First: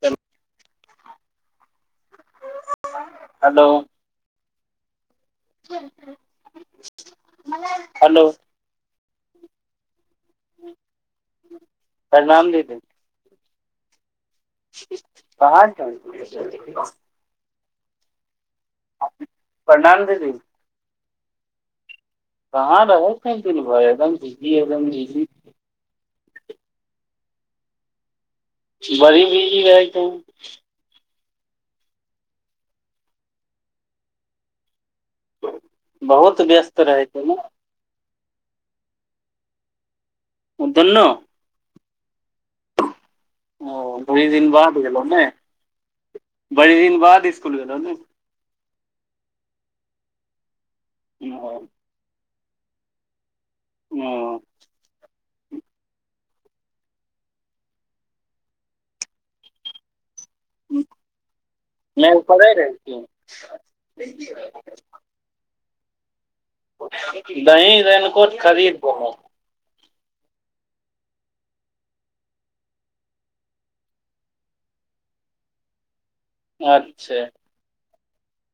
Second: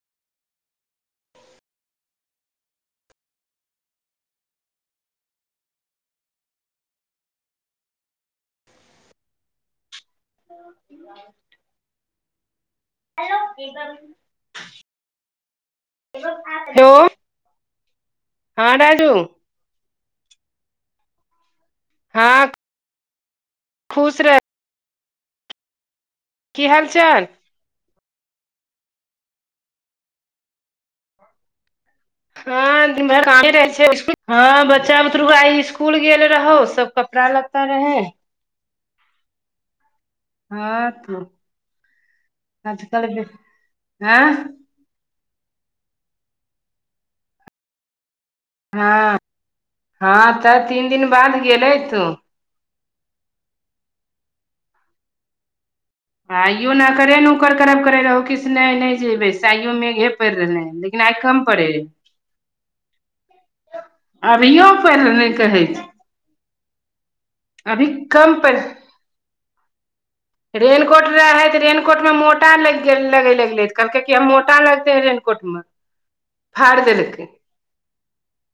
चलु [inaudible] हलो। [unintelligible] हलो। [inaudible] प्रणाम दीदी। हेलो। बाहर छली। हां राजू। परनाम दीदी। हां। कहां रहै छा दिन भैर एकदम बिजी, एकदम बिजी। की हाल-चाल। बड़ी बीजी रही तू। हां दिन भैर कामे रहै छै, [unintelligible] हां बच्चा बुतरु के आय इस कूल गेल बहुत रहौ व्यस्त सब रहै छै कपड़ा ने लत्ता रहै। हां दुनू तऽ आज-कल भी ओ बड़ी दिन बाद गेलौ नै, बड़ी दिन बाद इसकुल गेलौ नै। हां, हां तऽ तीन दिन बाद गेलै तू। ओ। आइयो नकरे नुकर करब करे रहौ कि से नै नै जेबै से आइयो मेघे पैर रहलै, लेकिन आय कम पड़े। नहि पढ़ै रहै छियै अभियो पैड़ रहलै कहै छै। दही अभी रेन कोट कम खरीद क। रेन कोट रहे तऽ रेनकोट मे मोटा लैग गेल लगे लगलै तऽ कहलकै कि हम मोटा लग ते रेन कोट मे। [inaudible] फाड़ अच्छा देलके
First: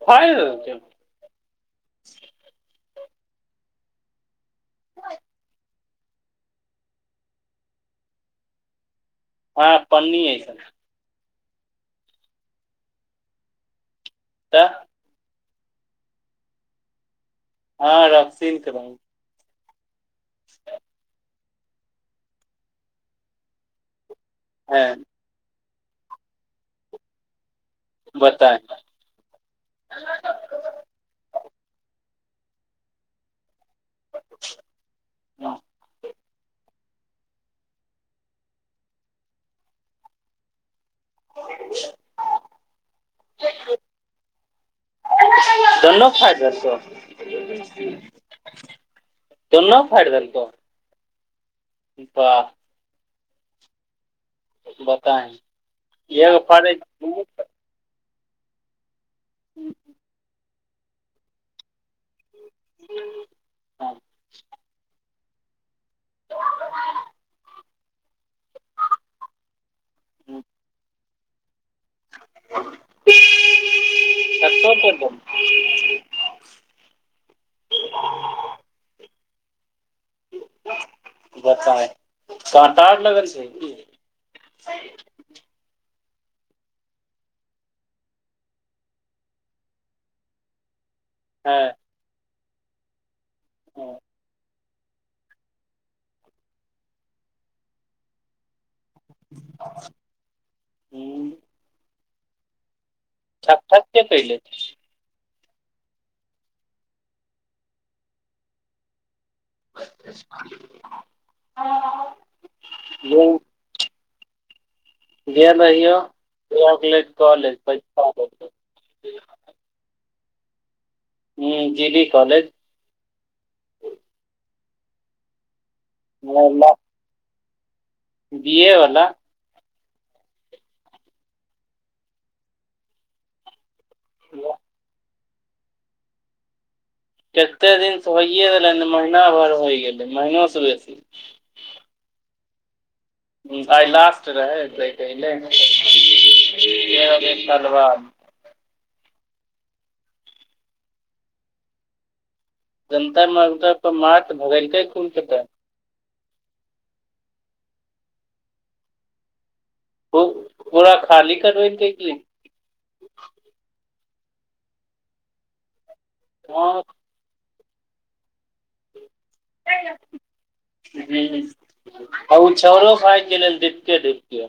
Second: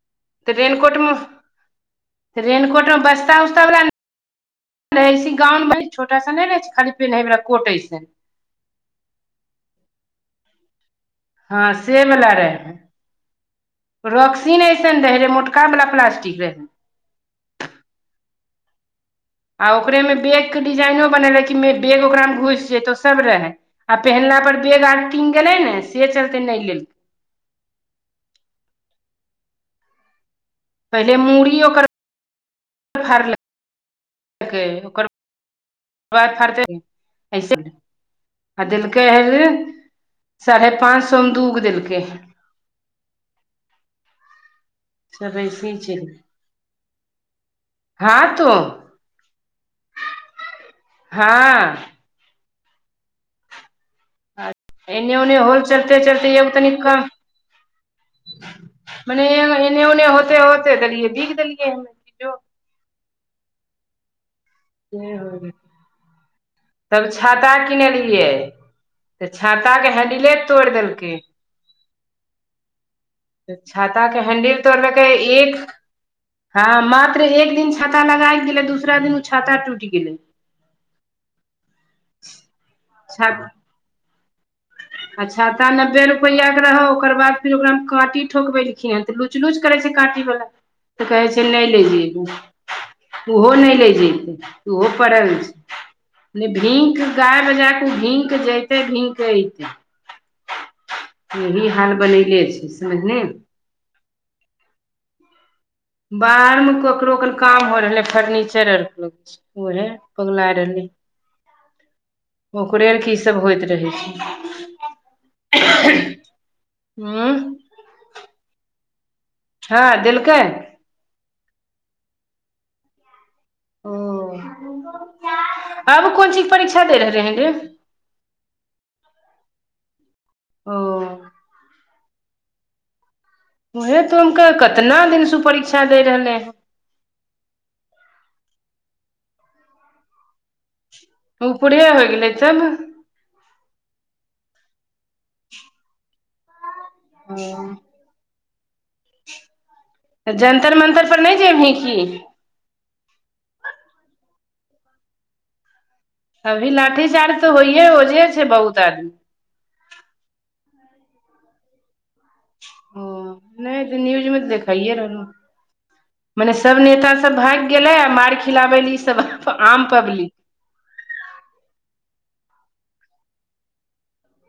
फाड़ि तऽ देलकै रेन कोट मे रेन कोटमे बस्ता-उस्ता बला नै रहै छी गाउन मे छोटा सा ने रहै छै खाली पिन्हे वला कोट ऐसे हां पन्नी ऐसन। हां से बला रहै। रॉक्सिन तऽ ऐसन रहे रहै, मोटका वला प्लास्टिक रहै। हां रॉक्सिन के रहो। आ ओकरे मे बैग के डिजाइनो बनेले मे बैग ओकरा मे घुस जेतो सब रहै आ पिहिनला पर बैग आर हँ भींग गेलै ने से चलतै नै लेल बताऽ। पहले मूड़ी ओकर फाड़लकै ओकर बाद फाड़तै की। ऐसे आ देलकै हे साढ़े पाँच सौ मे दूगो देलकै। सब ऐसे ही [unintelligible] छै दुनो फाएड़ देलकौ। हँ तो दुनो फाएड़ देलकौ। हँ। बाह। एने ओने बताही होई चलते- चलत एगो तनीका। मने एने ओने होते - होते देलियै बीग देलियै ह। [inaudible] तब छाता किनलियै, तऽ छाता के हैंडिले तोड़ि देलकै। छाता के हेंडिल तोड़ देलकै एक हँ मात्र एक दिन छाता लगाक गेले, दूसरा दिन उ छाता टूटि गेलै। बताउ कहां तार लगल छै की? अच्छा ता नब्बे रुपैआ के रहौ, ओकर बाद फिर ओकरा काॅंटी ठोकबेलखिन हे, तऽ लुच लुच करे छै काँटी वाला। तऽ कहै छै हँ नहि ले जयबै, ओहो नहि ले जेतै। ओहो पड़ल छै, भींक गाय बजा कऽ ओ भींक जेतै हूँ अ इ हाल बनैले छै समझले। ठक- ठक के पहिले। बाहर में ककरो क काम हो रहलै फर्नीचर आर। ओहे पगला रहलय। ओकरे अर के इसभ होइत रहै छै। छै उं [inaudible] हँ देलकै। ह जी- डी कॉलेज। ओ आब कोन चीज के परीक्षा दे रहलै हे रे। बी- ए वला। ओ। उहे त हम कहले, कितना दिन से परीक्षा दे रहले हे। कते दिनसँ होइए रहलै ने, महीना भरि होइ गेलै महनोसँ बेसी। उपरे हो गेलै तब। आइ लास्ट रहै तै एलैए एक साल बाद। जंतर- मंतर पर नहि जेबही की? जंतर -मंरत पर मार के भगायलकै खूब कऽके। अभी लाठी चार्ज तऽ होइये ओजे छै बहुत आदमी। ओ पूरा खाली करबैलकै की? ओ नहि त न्यूज में तऽ देखखाइए रहलै हें। मने सभ हँ नेताा सभ भागि गेलै आ मार खिलाबै ल ईसभ आम पब्लिक। ह ओ छौरो भागि गेलै देखते देखते।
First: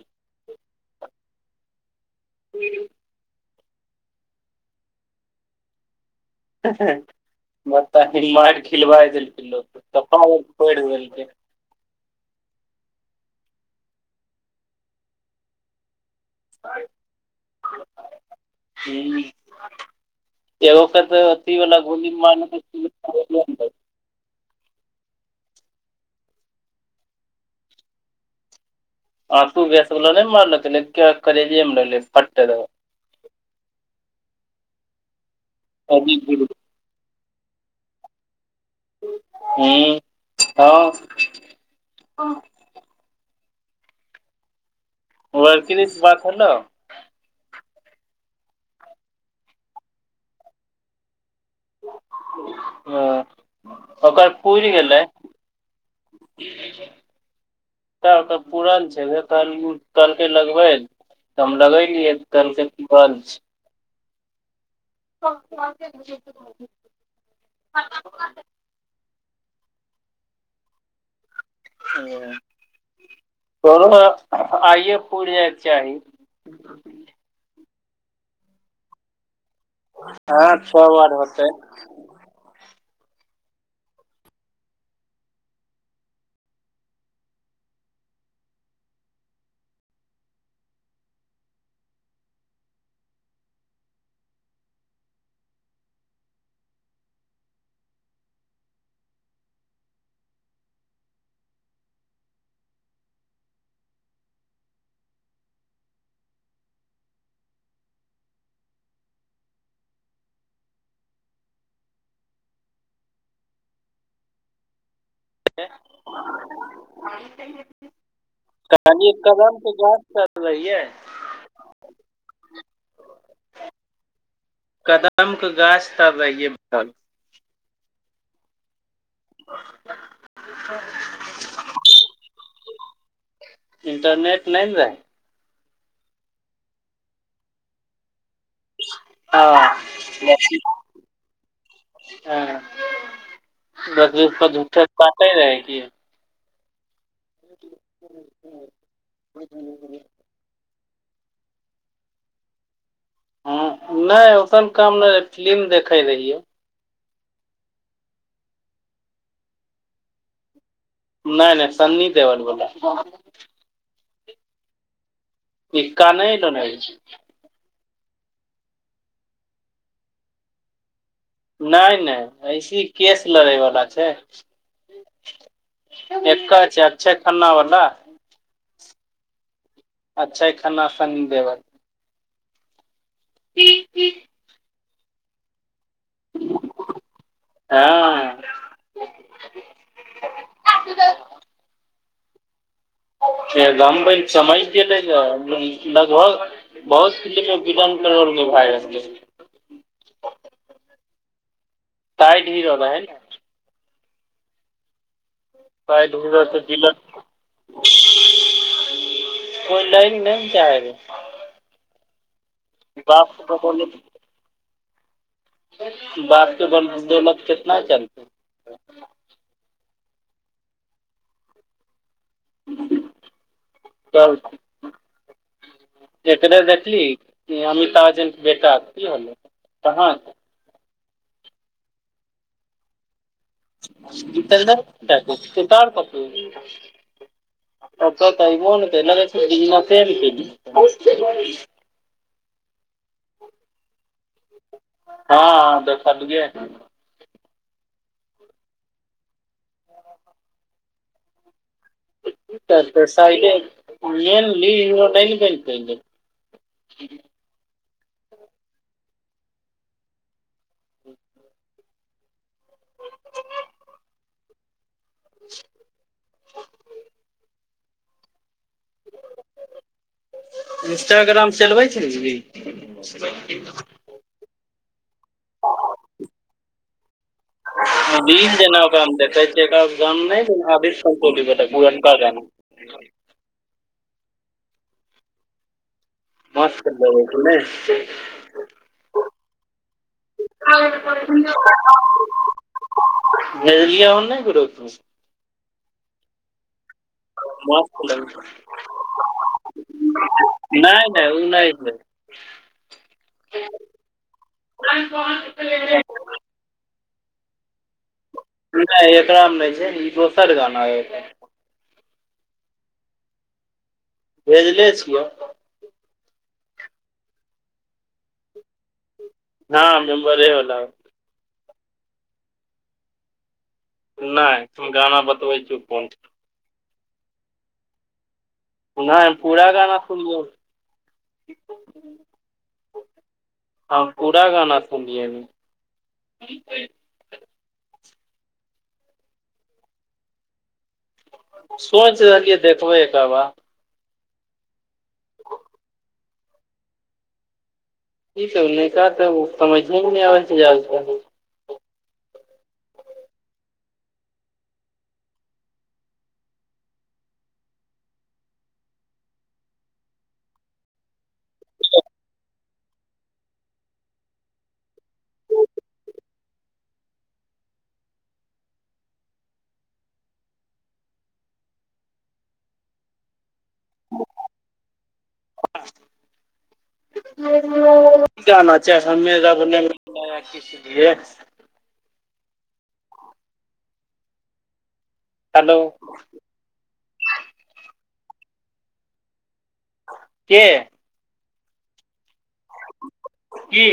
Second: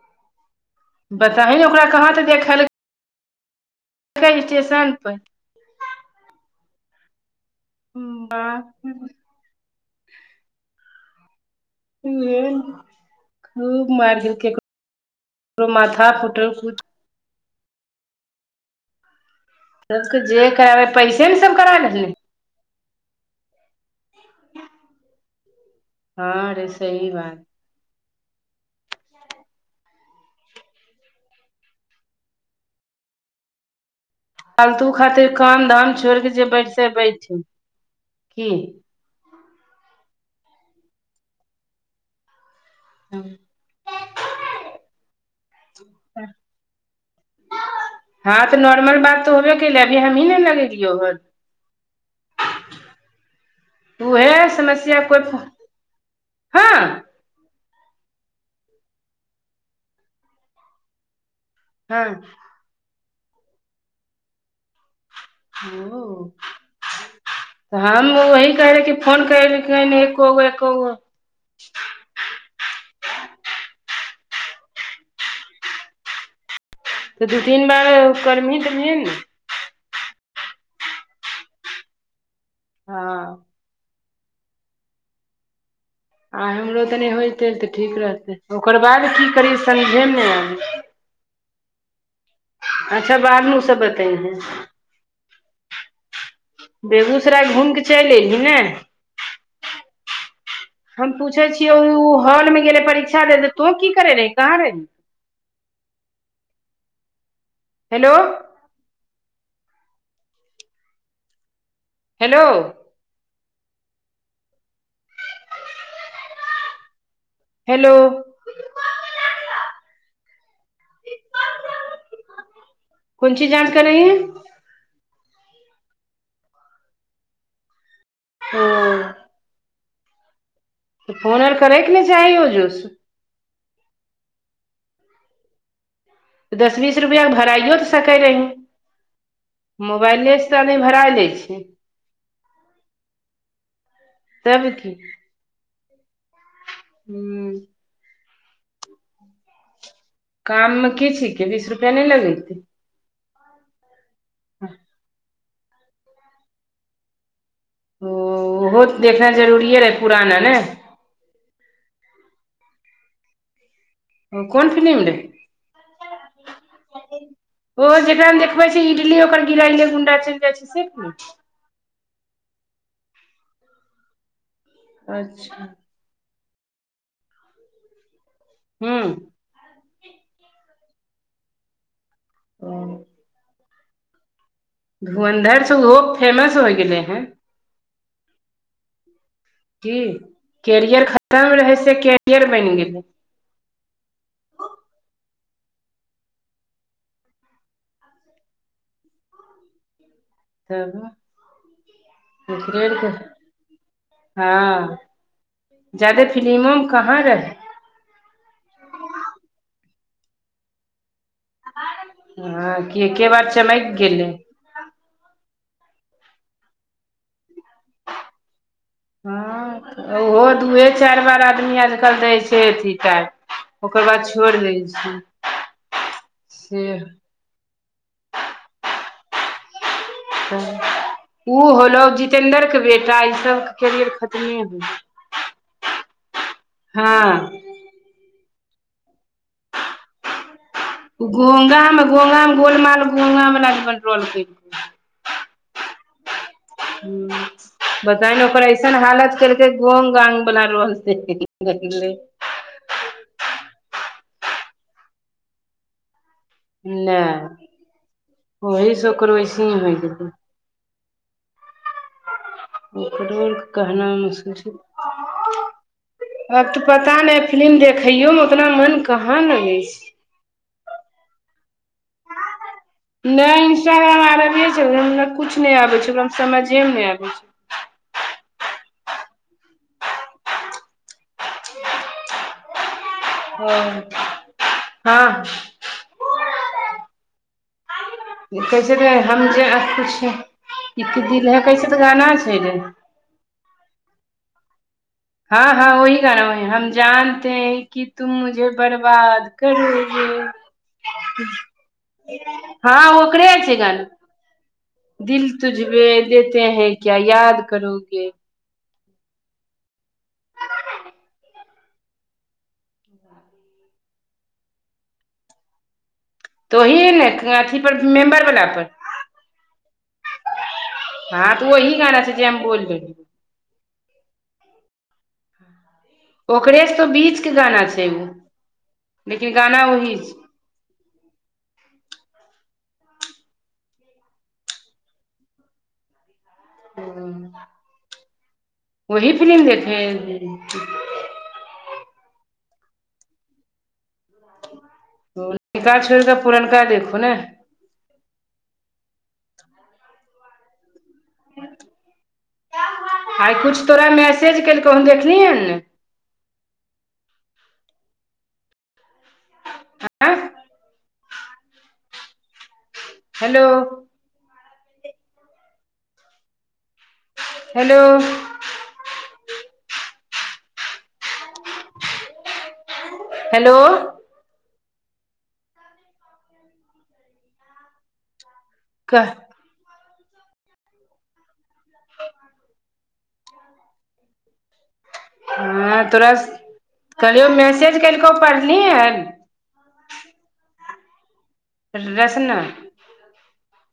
बताहि ने ओकरा कहाँ त देखल स्टेशन पर। बता ही मार खिलबााय देलकै लोक के कपार और फोरदेलके। खूब मारि देलकै ककरो माथा फुटल। हूं। सबके जे एगो कराबै के त पैसे ने सब करा अथीवला लेलकै गोली मारने हँ रे सही बात। आंसू गैस बला नहि मारलके करेजे मे लगलै फट दऽ। फालतू खातिर काम धाम छोड़ के जे बैठे से बैठी की। हूॅं -हॅं। हां। बड़की दी से बात होलौ। हां तऽ नॉर्मल बात तऽ होबे केलै अभी हमही ने लगेलियो हन। हां। ओकर उहे पूर गेलै। समस्या कोइ हँ त ओकर पूरल छै, उहे कहलु कहलकै लगबैल तऽ हम हँ लगेलियै कहलकै बन्द छै। औ तहन उ वहि कहै रहै कि फोन करलकै नै एको बेर एकोगो। ओ तोरो आइये पूर जाय चाही। तऽ दू-तीन बार करभी तभिये ने। हां छ बार होतै। हां। आय हमरो तनि होयतै तऽ ठीक रहतै, ओकर बाद की करीयै समझे ने आबै छै। अच्छा बाद मे उ सब बतैबो। बेगूसराय घुम के चैल एयली नै। हम पुछै छियौ उ हॉल मे गेले परीक्षा देलै तू की करै रही, कहाँ रही। हेलो। हेलो। हेलो। कहनी कदम के गाछ तरफ रहिये। कुन चीज जांच करै [unintelligible] कदम के गाछ तर रहिये तहन। ओ। [inaudible] त फोन आर करै के ने चाही ओजो से। इंटरनेट नै ने रहै। दस-बीस रुपया के भरायो त सकै रही। मुबाएले से ते आदमी भराय लै छै। दस-बीस रूपा तब झूठे से काटे रहै की। हुं। [inaudible] काम मे की छिकै बीस रुपया नै लगैते। हां नै ओसन काम नै रहै फिलिम देखै रहिये। ओ उहो ते देखनाय जरूरीये रहै पुराना नै। नै-नै सन्नी देवल बला। अ कौन फिलिम रहै। इक्का नै ऐलो अय बीच मे। ओ जेकरा मे देखबै छै इडली ओकर गिराएले गुंडा चैल जाय छै से फिलिम। नै-नै ऐसे केश लड़य बला छै। अच्छा। ऐकर छै अक्षय खन्ना बला। हुं। अक्षय खन्ना, सन्नी देबल। ओ। धुरंधर स ओहो फेमस होइ गेलै हें। हं अ। की कैरियर खतम रहय से कैरियर बनि गेलै। एकदमे चमकि गेलै ये लगभग बहुत फिल्म मे विलेन के रोल मे निभाय रहलै। तब साइड हीरो रहै ने [unintelligible] हां अ साइड जादे हीरो तऽ फिलिमों मे विलन कहाँ रहै। [inaudible] कोइ लै नै ने चाहय। हॅं कि एके बाप के बार चमकि बदौलत गेलै। बाप के बदौलत कितना चलतै। हॅं उहो दुए चारि बार आदमी आनि क दै छै। से अथी [unintelligible] ओकर बाद तब छोड़ि दै छी से इ अमिताभ बच्चन के बेटा कि होलै? कहां? उ होलौ जितेन्द्र के बेटा इ सब जीतेन्द्र के बेटा के तुषार कपूर? हँ [inaudible] गूंगा में - गूंगा में, गोलमाल में गुंगा म लगभग रोल केलकय। हम देखलियै हन। [inaudible] पता नै ओकर ऐसन हालत केलकै गोंग गाग बला रोल त दसइले [unintelligible] नै ने बैनतै। ने ओही सँ ओकर वैसने होइ गेलै। ओकरो ले कहना मुश्किल छै। आ कि पता नै फिलिम देख खैयो मे उतना मन कहाँ लगै छै। इन्स्टाग्राम चलबै छलही? नै इंस्टाग्राम आर अबै छै ओकरा कुछ नै आबै छै ओकरा समझे मे नै आबै छै। नै जेना ओकरा हम देखै छियै त [unintelligible] पुरनका जन्म [inaudible] हँ मास्क लेबै कि नै? कैसे रे हम जे नै कुछ दिल है कैसे तऽ गाना होइ छै रे। भेजलियै हम नै ग्रुप मे, से। हँ हँ वही गाना होइ हन। जानते हैं कि मस्त तुम लगै मुझे बर्बाद करोगे। छै नै नै उ नै छै हाँ ओकरे छै गाना दिल तुझमे देते हैं क्या याद करोगे। नै एकरा में नै छै ई दोसर गाना अइ। भेजले छियऽ तऽ ओहि ने अथी पर कि मेम्बर बला पर। हँ मेम्बरे बला पर। हां त ओही गाना छै जे हम बोलले। नै हम गाना बतबै छियौ कोन ओकरे से बीच के गाना छै उ। नै हम लेकिन पूरा गाना वही सुन छै लियौ। [unintelligible] [unintelligible] सोंइच रहलियै देखबै एकऽ बा ओ नबका छोइड़ कऽ पुरनका देखू ने। ई सब नैका तऽ उ समैझे में नै आबै छै [unintelligible] आइ कुछ तोरा मैसेज केलकौ हन देखलिहन नै। आँ हैलो हैलो हेलो गाना छै कह हमें रब ने बनाया किसलिए हेलो हें तोरा स कहलियौ मैसेज केलकौ पढ़ली हन। के रेसना की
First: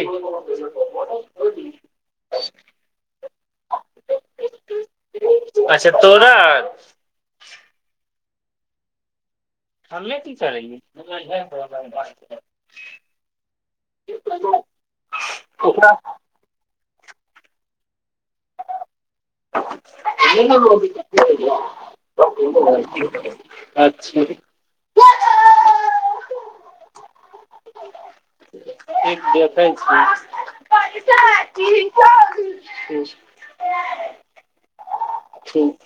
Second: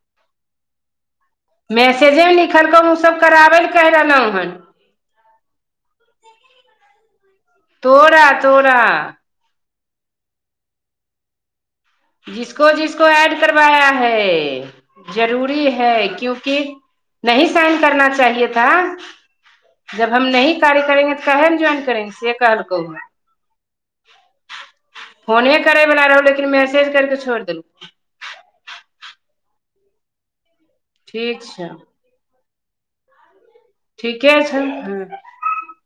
मैसेजे में लिखलकौ ओ सब कराबै लए कहि रहलहु हन। अच्छा तोरा तोरा-तोरा। हमै की करैयै? [unintelligible] [unintelligible] [inaudible] जब हम नहीं कार्य करेंगे तऽ काहे ने ज्वाइन करेंगे से कहलकौ हन [unintelligible] अच्छा फोने करैवला रहौ लेकिन मैसेज कइर कऽ छोइड़ देल ठीक देखै छीयै। ठीक छै। [unintelligible] ठीके छै हं। ठीक